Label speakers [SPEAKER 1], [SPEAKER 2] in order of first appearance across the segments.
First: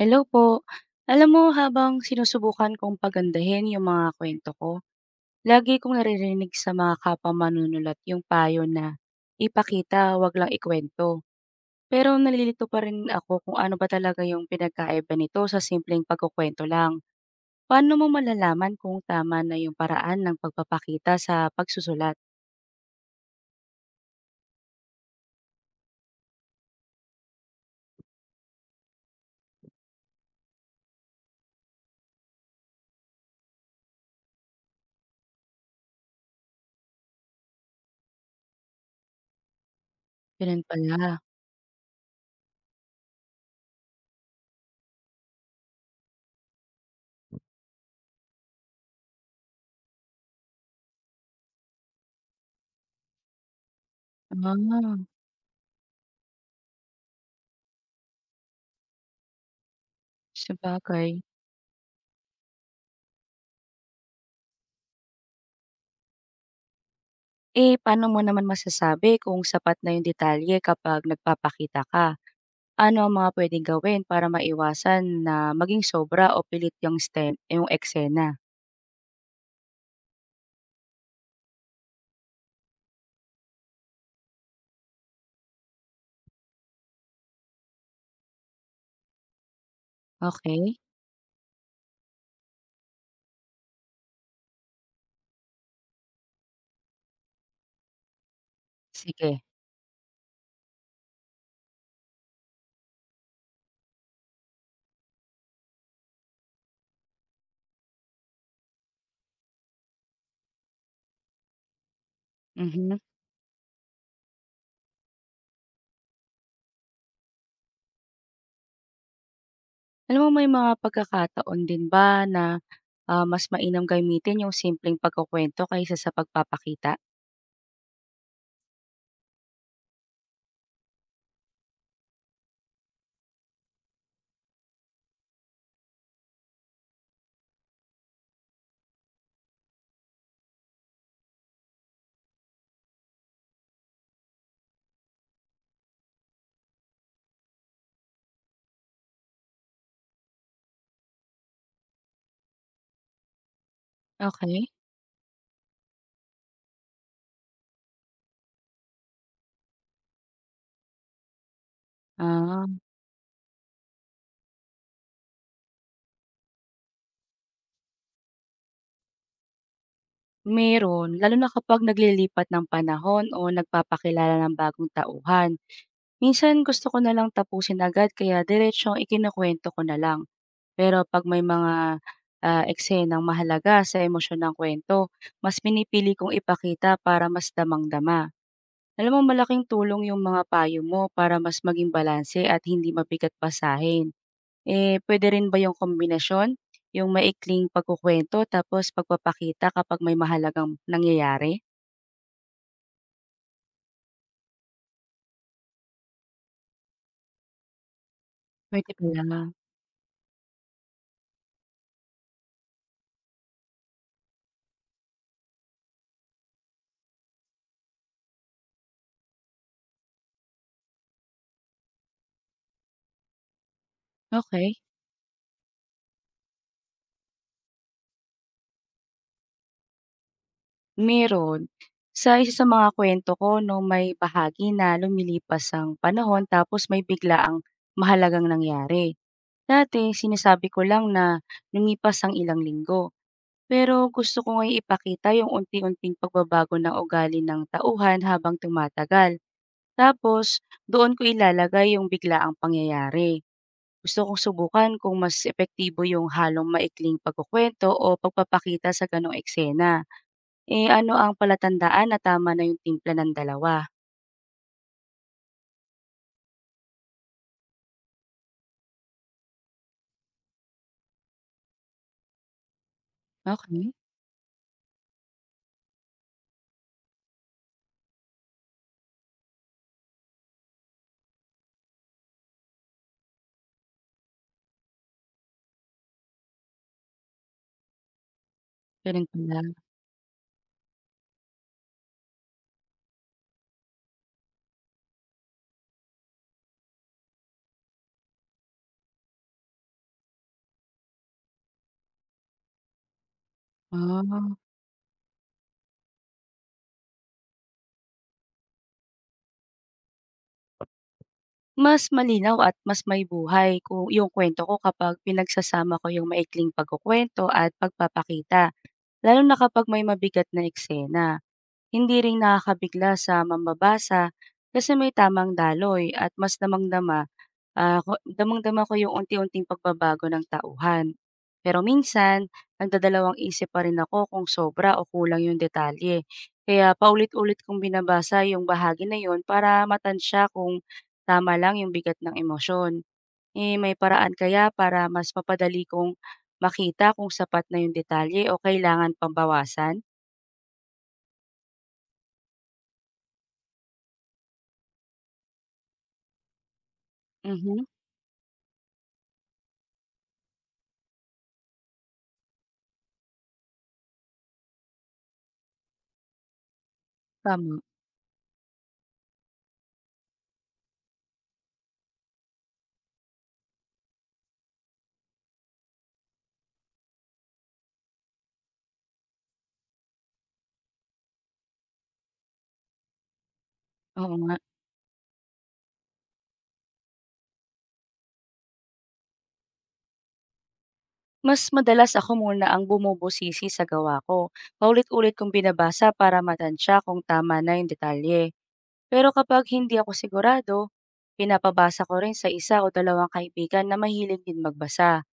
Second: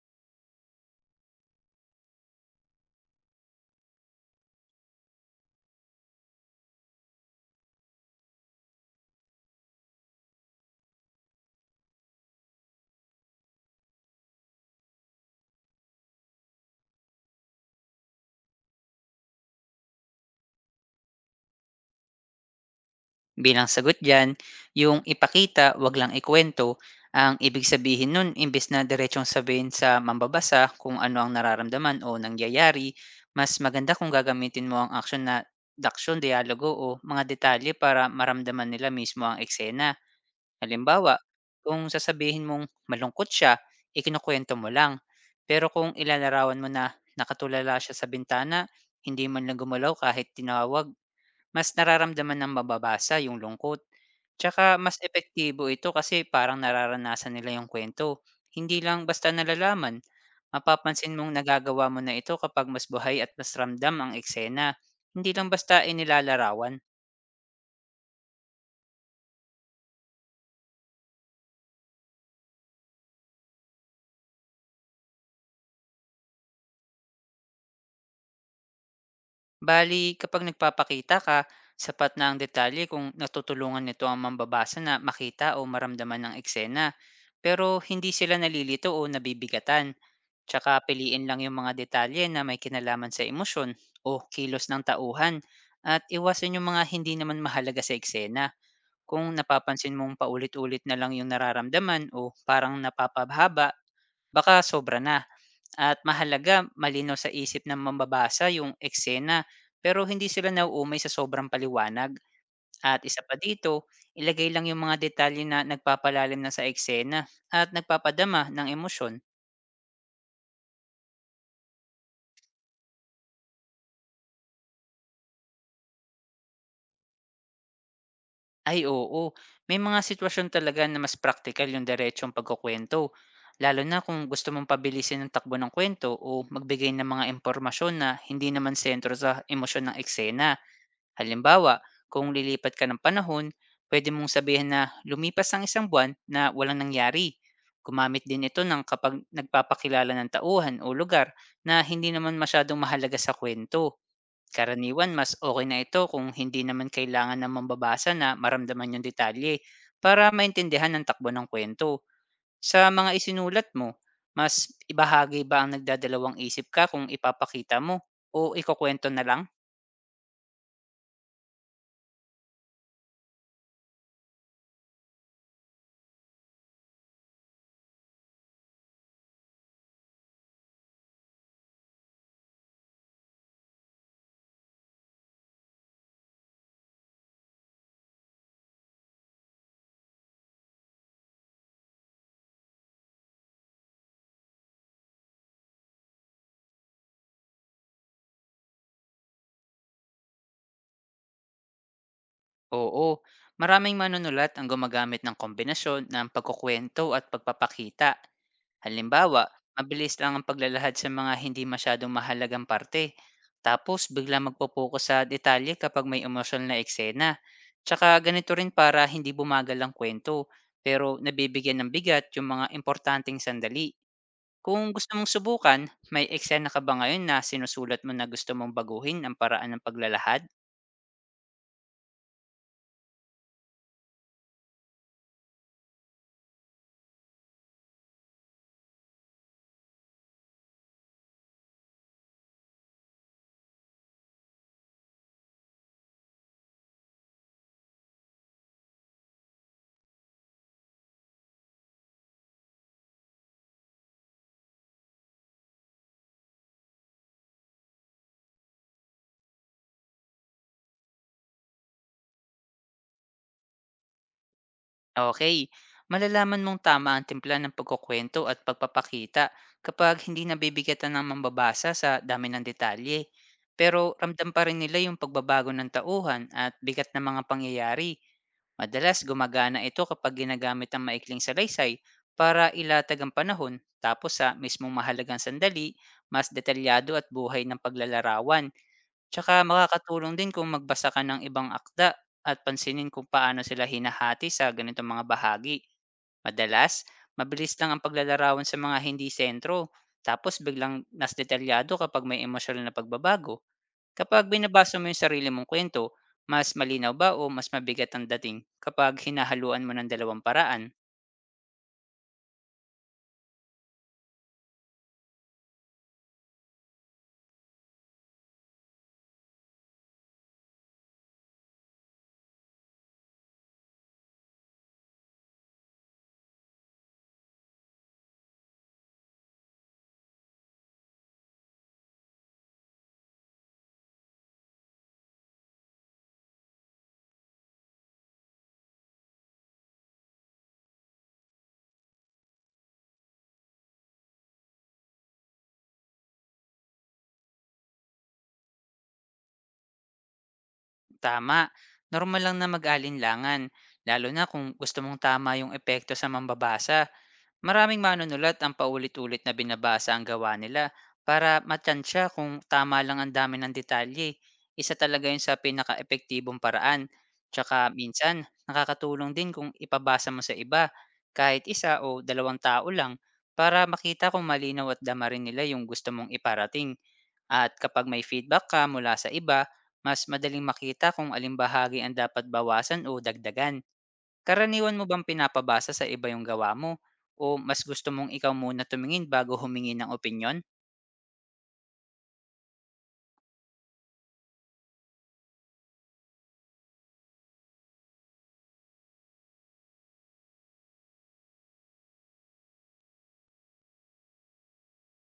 [SPEAKER 1] Hello po. Alam mo, habang sinusubukan kong pagandahin yung mga kwento ko, lagi kong naririnig sa mga kapwa manunulat yung payo na ipakita, wag lang ikwento. Pero nalilito pa rin ako kung ano ba talaga yung pinagkaiba nito sa simpleng pagkukwento lang. Paano mo malalaman kung tama na yung paraan ng pagpapakita sa pagsusulat?
[SPEAKER 2] Bilang sagot diyan, yung ipakita, wag lang ikwento, ang ibig sabihin nun imbes na diretsong sabihin sa mambabasa kung ano ang nararamdaman o nangyayari, mas maganda kung gagamitin mo ang action na daksyon dialogo o mga detalye para maramdaman nila mismo ang eksena.
[SPEAKER 1] Ganun
[SPEAKER 2] Halimbawa,
[SPEAKER 1] pala.
[SPEAKER 2] kung sasabihin mong malungkot siya, ikinukwento mo lang. Pero kung ilalarawan mo na nakatulala siya sa bintana, hindi man lang gumalaw kahit tinawag, mas nararamdaman ng mababasa yung lungkot. Tsaka
[SPEAKER 1] Ah,
[SPEAKER 2] mas epektibo ito kasi parang nararanasan nila yung kwento. Hindi lang basta nalalaman.
[SPEAKER 1] sabagay.
[SPEAKER 2] Mapapansin mong nagagawa mo na ito kapag mas buhay at mas ramdam ang eksena. Hindi lang basta inilalarawan.
[SPEAKER 1] Eh, paano mo naman masasabi kung sapat na yung detalye kapag nagpapakita ka? Ano ang mga pwedeng gawin para maiwasan na maging sobra o pilit yung sten yung eksena?
[SPEAKER 2] Bali, kapag nagpapakita ka, sapat na ang detalye kung natutulungan nito ang mambabasa na makita o maramdaman ng eksena. Pero hindi sila nalilito o nabibigatan. Tsaka
[SPEAKER 1] Okay,
[SPEAKER 2] piliin lang yung mga detalye na may kinalaman sa emosyon o kilos ng tauhan at iwasan yung mga hindi naman mahalaga sa eksena. Kung
[SPEAKER 1] sige,
[SPEAKER 2] napapansin mong paulit-ulit na lang yung nararamdaman o parang napapabhaba, baka sobra na. At mahalaga, malinaw sa isip ng mambabasa yung eksena pero hindi sila nauumay sa sobrang paliwanag.
[SPEAKER 1] mhm.
[SPEAKER 2] At isa pa dito, ilagay lang yung mga detalye na nagpapalalim na sa eksena at nagpapadama ng emosyon.
[SPEAKER 1] Alam mo, may mga pagkakataon din ba na, mas mainam gamitin yung simpleng pagkukuwento kaysa sa pagpapakita?
[SPEAKER 2] Ay oo, may mga sitwasyon talaga na mas praktikal yung diretsong pagkukuwento, lalo na kung gusto mong pabilisin ang takbo ng kwento o magbigay ng mga impormasyon na hindi naman sentro sa emosyon ng eksena. Halimbawa, kung lilipat ka ng panahon, pwede mong sabihin na lumipas ang isang buwan na walang nangyari. Gumamit din ito ng kapag nagpapakilala ng tauhan o lugar na hindi naman masyadong mahalaga sa kwento.
[SPEAKER 1] Okay.
[SPEAKER 2] Karaniwan, mas okay na ito kung hindi naman kailangan ng mambabasa na maramdaman yung detalye para maintindihan ang takbo ng kwento.
[SPEAKER 1] ah,
[SPEAKER 2] Sa mga isinulat mo, mas ibahagi ba ang nagdadalawang isip ka kung ipapakita mo o ikukuwento na lang?
[SPEAKER 1] Meron, lalo na kapag naglilipat ng panahon o nagpapakilala ng bagong tauhan. Minsan gusto ko na lang tapusin agad kaya diretsong ikinukuwento ko na lang. Pero pag may mga, eksenang mahalaga sa emosyon ng kuwento, mas pinipili kong ipakita para mas damang-dama. Alam mo, malaking tulong yung mga payo mo para mas maging balanse at hindi mabigat pasahin. Eh, puwede rin ba yung kombinasyon, yung maikling pagkukuwento tapos pagpapakita kapag may mahalagang nangyayari?
[SPEAKER 2] Oo, maraming manunulat ang gumagamit ng kombinasyon ng pagkukuwento at pagpapakita.
[SPEAKER 1] Puwede pala,
[SPEAKER 2] Halimbawa, mabilis lang ang paglalahad sa mga hindi masyadong mahalagang parte. Tapos bigla magpo-focus sa detalye kapag may emosyonal na eksena. Tsaka ganito rin para hindi bumagal ang kwento, pero nabibigyan ng bigat yung mga importanteng sandali.
[SPEAKER 1] okey.
[SPEAKER 2] Kung gusto mong subukan, may eksena ka ba ngayon na sinusulat mo na gusto mong baguhin ang paraan ng paglalahad?
[SPEAKER 1] Meron. Sa isa sa mga kwento ko 'no, may bahagi na lumilipas ang panahon tapos may bigla ang mahalagang nangyari. Dati sinasabi ko lang na lumipas ang ilang linggo, pero gusto ko ngayong ipakita yung unti-unting pagbabago ng ugali ng tauhan habang tumatagal. Tapos doon ko ilalagay yung biglaang pangyayari. Gusto kong subukan kung mas epektibo yung halong maikling pagkukuwento o pagpapakita sa gano'ng eksena. Eh, ano ang palatandaan na tama na yung timpla ng dalawa?
[SPEAKER 2] Okay, malalaman mong tama ang timpla ng pagkukuwento at pagpapakita kapag hindi nabibigatan ng mambabasa sa dami ng detalye.
[SPEAKER 1] Okey,
[SPEAKER 2] Pero ramdam pa rin nila yung pagbabago ng tauhan at bigat ng mga pangyayari. Madalas gumagana ito kapag ginagamit ang maikling salaysay para ilatag ang panahon tapos sa mismong mahalagang sandali, mas detalyado at buhay ng paglalarawan.
[SPEAKER 1] ganun
[SPEAKER 2] Tsaka
[SPEAKER 1] pala.
[SPEAKER 2] makakatulong din kung magbasa ka ng ibang akda at pansinin kung paano sila hinahati sa ganitong mga bahagi. Madalas, mabilis lang ang paglalarawan sa mga hindi sentro, tapos biglang nas detalyado kapag may emosyonal na pagbabago. Kapag
[SPEAKER 1] Ah.
[SPEAKER 2] binabasa mo yung sarili mong kwento, mas malinaw ba o mas mabigat ang dating kapag hinahaluan mo ng dalawang paraan?
[SPEAKER 1] Mas malinaw at mas may buhay kung yung kwento ko kapag pinagsasama ko yung maikling pagkukuwento at pagpapakita, lalo na kapag may mabigat na eksena. Hindi rin nakakabigla sa mambabasa kasi may tamang daloy at mas damang-dama. Ko damang-dama ko yung unti-unting pagbabago ng tauhan. Pero minsan, nagdadalawang isip pa rin ako kung sobra o kulang yung detalye. Kaya paulit-ulit kong binabasa yung bahagi na yun para matansya kung tama lang yung bigat ng emosyon. Eh, may paraan kaya para mas mapadali kong makita kung sapat na yung detalye o kailangan pang bawasan?
[SPEAKER 2] Tama, normal lang na mag-alinlangan, lalo na kung gusto mong tama yung epekto sa mambabasa.
[SPEAKER 1] Mhm,
[SPEAKER 2] Maraming manunulat ang paulit-ulit na binabasa ang gawa nila para matansya kung tama lang ang dami ng detalye. Isa talaga yun sa pinaka-epektibong paraan. Tsaka
[SPEAKER 1] tama.
[SPEAKER 2] minsan, nakakatulong din kung ipabasa mo sa iba, kahit isa o dalawang tao lang, para makita kung malinaw at dama rin nila yung gusto mong iparating. At kapag may feedback ka mula sa iba, mas madaling makita kung aling bahagi ang dapat bawasan o dagdagan.
[SPEAKER 1] Oo nga.
[SPEAKER 2] Karaniwan mo bang pinapabasa sa iba yung gawa mo o mas gusto mong ikaw muna tumingin bago humingi ng opinyon?
[SPEAKER 1] Mas madalas ako muna ang bumubusisi sa gawa ko. Paulit-ulit kong binabasa para matansya kung tama na yung detalye. Pero kapag hindi ako sigurado, pinapabasa ko rin sa isa o dalawang kaibigan na mahilig din magbasa.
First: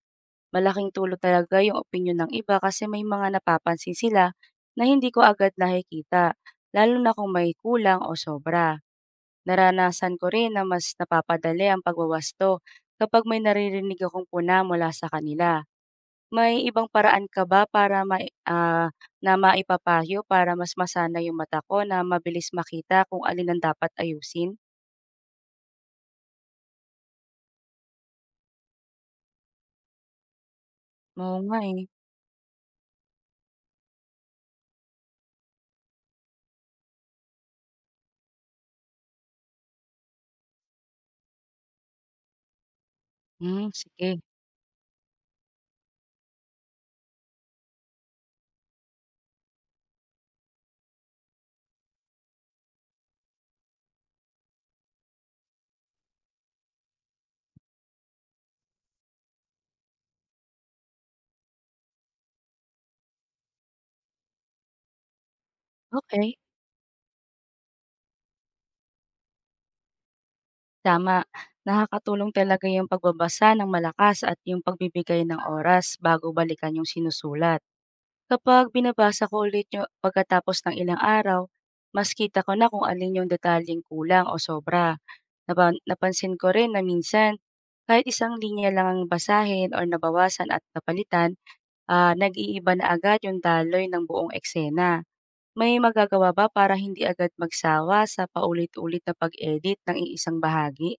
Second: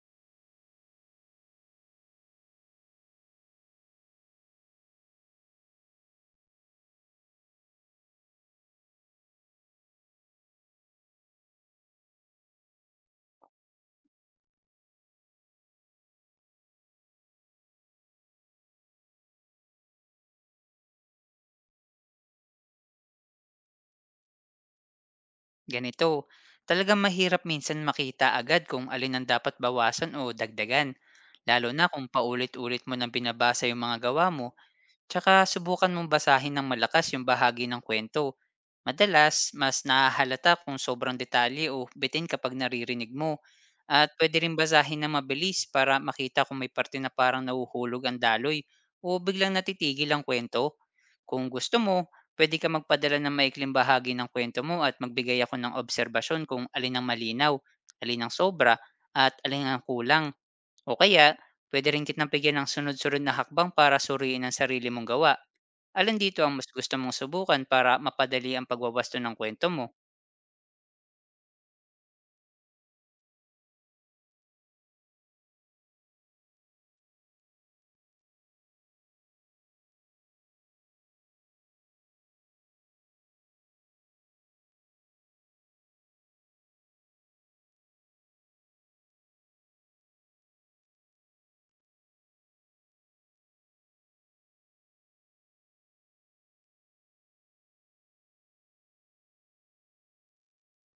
[SPEAKER 1] Malaking tulong talaga yung opinion ng iba kasi may mga napapansin sila na hindi ko agad nakikita, lalo na kung may kulang o sobra. Naranasan ko rin na mas napapadali ang pagwawasto kapag may naririnig akong puna mula sa kanila. May ibang paraan ka ba para na maipapayo para mas masana yung mata ko na mabilis makita kung alin ang dapat ayusin?
[SPEAKER 2] Ganito, talagang mahirap minsan makita agad kung alin ang dapat bawasan o dagdagan.
[SPEAKER 1] Oo nga,
[SPEAKER 2] Lalo
[SPEAKER 1] eh.
[SPEAKER 2] na kung paulit-ulit mo nang binabasa yung mga gawa mo, tsaka subukan mong basahin ng malakas yung bahagi ng kwento. Madalas, mas nahahalata kung sobrang detalye o bitin kapag naririnig mo.
[SPEAKER 1] Hmm,
[SPEAKER 2] At
[SPEAKER 1] sige.
[SPEAKER 2] pwede rin basahin ng mabilis para makita kung may parte na parang nahuhulog ang daloy o biglang natitigil ang kwento. Kung gusto mo, pwede ka magpadala ng maikling bahagi ng kwento mo at magbigay ako ng obserbasyon kung alin ang malinaw, alin ang sobra, at alin ang kulang. O kaya, pwede rin kitang bigyan ng sunod-sunod na hakbang para suriin ang sarili mong gawa. Alin
[SPEAKER 1] Okay,
[SPEAKER 2] dito ang mas gusto mong subukan para mapadali ang pagwawasto ng kwento mo?
[SPEAKER 1] tama. Nakakatulong talaga yung pagbabasa ng malakas at yung pagbibigay ng oras bago balikan yung sinusulat. Kapag binabasa ko ulit yung pagkatapos ng ilang araw, mas kita ko na kung alin yung detalyeng kulang o sobra. Napansin ko rin na minsan, kahit isang linya lang ang basahin o nabawasan at napalitan, nag-iiba na agad yung daloy ng buong eksena. May magagawa ba para hindi agad magsawa sa paulit-ulit na pag-edit ng iisang bahagi?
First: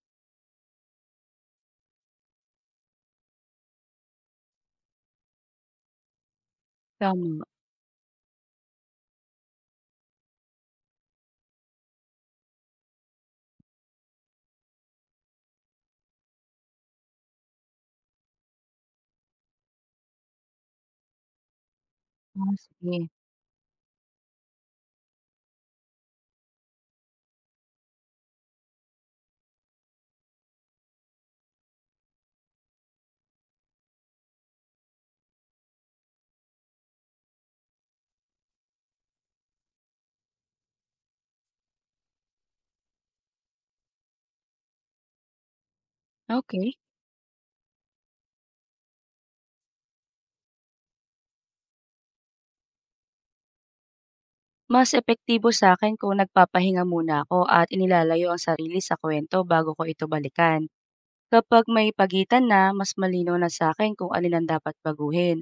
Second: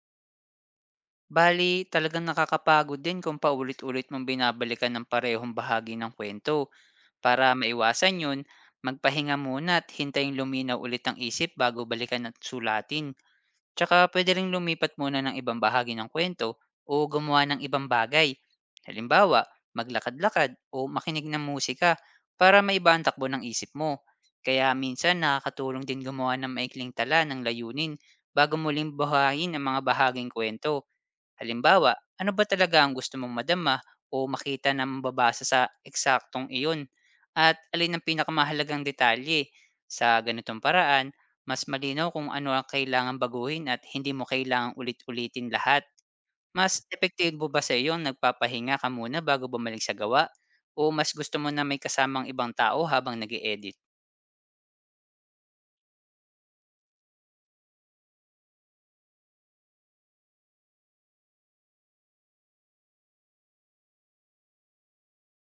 [SPEAKER 2] Bali, talagang nakakapagod din kung paulit-ulit mong binabalikan ng parehong bahagi ng kwento.
[SPEAKER 1] Tama.
[SPEAKER 2] Para maiwasan yun, magpahinga muna at hintayin luminaw ulit ang isip bago balikan at sulatin. Tsaka pwede ring lumipat muna ng ibang bahagi ng kwento o gumawa ng ibang bagay. Halimbawa, maglakad-lakad o makinig ng musika
[SPEAKER 1] Ah,
[SPEAKER 2] para maiba ang
[SPEAKER 1] sige.
[SPEAKER 2] takbo ng isip mo. Kaya minsan nakakatulong din gumawa ng maikling tala ng layunin bago muling buhayin ang mga bahaging kwento. Halimbawa, ano ba talaga ang gusto mong madama o makita na mababasa sa eksaktong iyon? At alin ang pinakamahalagang detalye? Sa ganitong paraan, mas malinaw kung ano ang kailangan baguhin at hindi mo kailangang ulit-ulitin lahat. Mas
[SPEAKER 1] Okay.
[SPEAKER 2] epektibo ba sa iyo ang nagpapahinga ka muna bago bumalik sa gawa? O mas gusto mo na may kasamang ibang tao habang nag edit?
[SPEAKER 1] Mas epektibo sa akin kung nagpapahinga muna ako at inilalayo ang sarili sa kwento bago ko ito balikan. Kapag may pagitan na, mas malinaw na sa akin kung alin ang dapat baguhin.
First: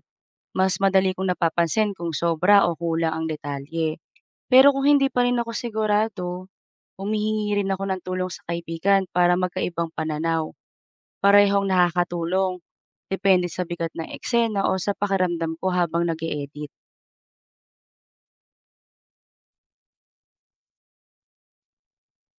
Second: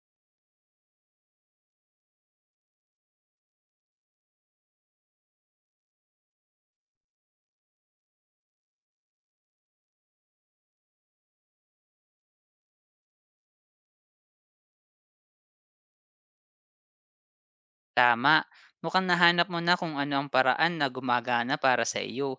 [SPEAKER 1] Mas madali kong napapansin kung sobra o kulang ang detalye. Pero kung hindi pa rin ako sigurado, humihingi rin ako ng tulong sa kaibigan para magkaibang pananaw. Parehong nakakatulong, depende sa bigat ng eksena o sa pakiramdam ko habang nag edit
[SPEAKER 2] Tama. Mukhang nahanap mo na kung ano ang paraan na gumagana para sa iyo.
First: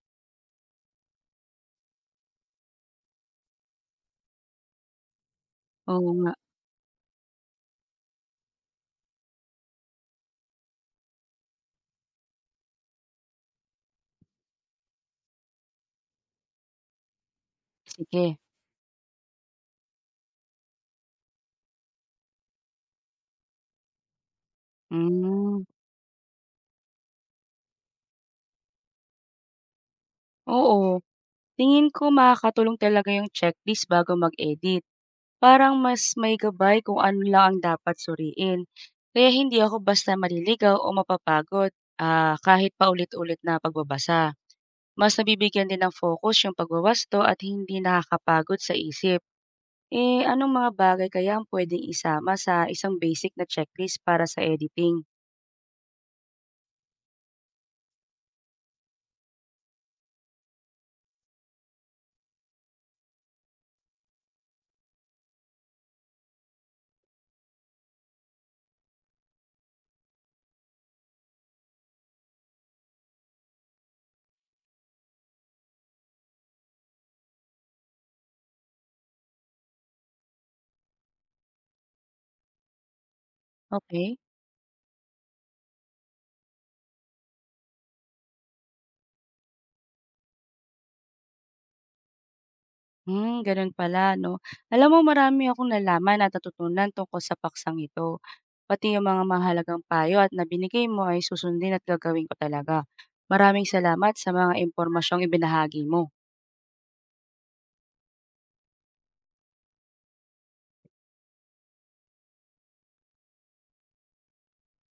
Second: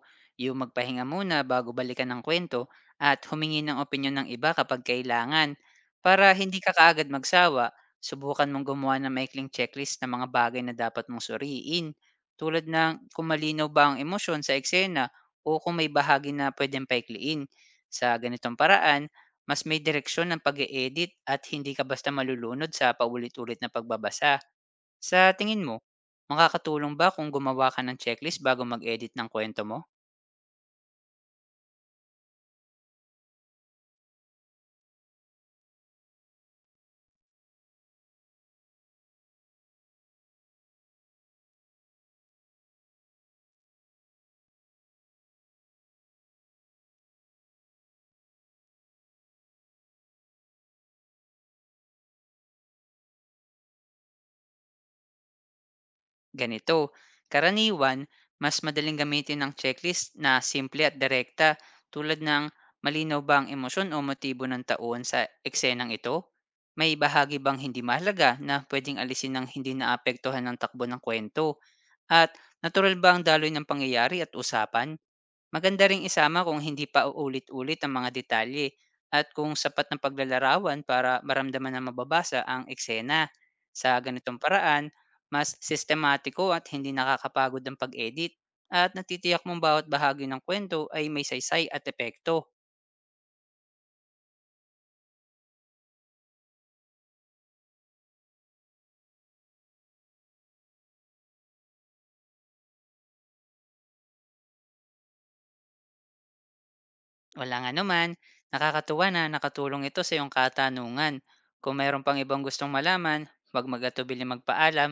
[SPEAKER 2] Yung magpahinga muna bago balikan ng kwento at humingi ng opinyon ng iba kapag kailangan.
[SPEAKER 1] Oo
[SPEAKER 2] Para
[SPEAKER 1] nga,
[SPEAKER 2] hindi ka kaagad magsawa, subukan mong gumawa ng maikling checklist ng mga bagay na dapat mong suriin. Tulad ng kung malinaw ba ang emosyon sa eksena o kung may bahagi na pwedeng paikliin. Sa
[SPEAKER 1] sige.
[SPEAKER 2] ganitong paraan, mas may direksyon ng pag-e-edit at hindi ka basta malulunod sa paulit-ulit na pagbabasa. Sa tingin
[SPEAKER 1] Hmm,
[SPEAKER 2] mo, makakatulong ba kung gumawa ka ng checklist bago mag-edit ng kwento mo?
[SPEAKER 1] oo. Tingin ko makakatulong talaga yung checklist bago mag-edit. Parang mas may gabay kung ano lang ang dapat suriin. Kaya hindi ako basta maliligaw o mapapagod, kahit paulit-ulit na pagbabasa. Mas nabibigyan din ng focus yung pagwawasto at hindi nakakapagod sa isip. Eh, anong mga bagay kaya ang pwedeng isama sa isang basic na checklist para sa editing?
[SPEAKER 2] Ganito, karaniwan, mas madaling gamitin ng checklist na simple at direkta, tulad ng: malinaw ba ang emosyon o motibo ng taon sa eksenang ito? May bahagi bang hindi mahalaga na pwedeng alisin ng hindi naapektuhan ng takbo ng kwento? At natural ba ang daloy ng pangyayari at usapan? Maganda ring isama kung hindi pa uulit-ulit ang mga detalye at kung sapat ng paglalarawan para maramdaman na mababasa ang eksena. Sa
[SPEAKER 1] Okay?
[SPEAKER 2] ganitong paraan, mas sistematiko at hindi nakakapagod ang pag-edit at natitiyak mong bawat bahagi ng kwento ay may saysay at epekto.
[SPEAKER 1] Hmm, gano'n pala 'no. Alam mo, marami akong nalaman at natutunan tungkol sa paksang ito. Pati yung mga mahalagang payo at na mo ay susundin at gagawin ko talaga. Maraming salamat sa mga impormasyong ibinahagi mo.
[SPEAKER 2] Wala nga naman, nakakatuwa na nakatulong ito sa iyong katanungan. Kung mayroon pang ibang gustong malaman, huwag mag-atubiling magpaalam.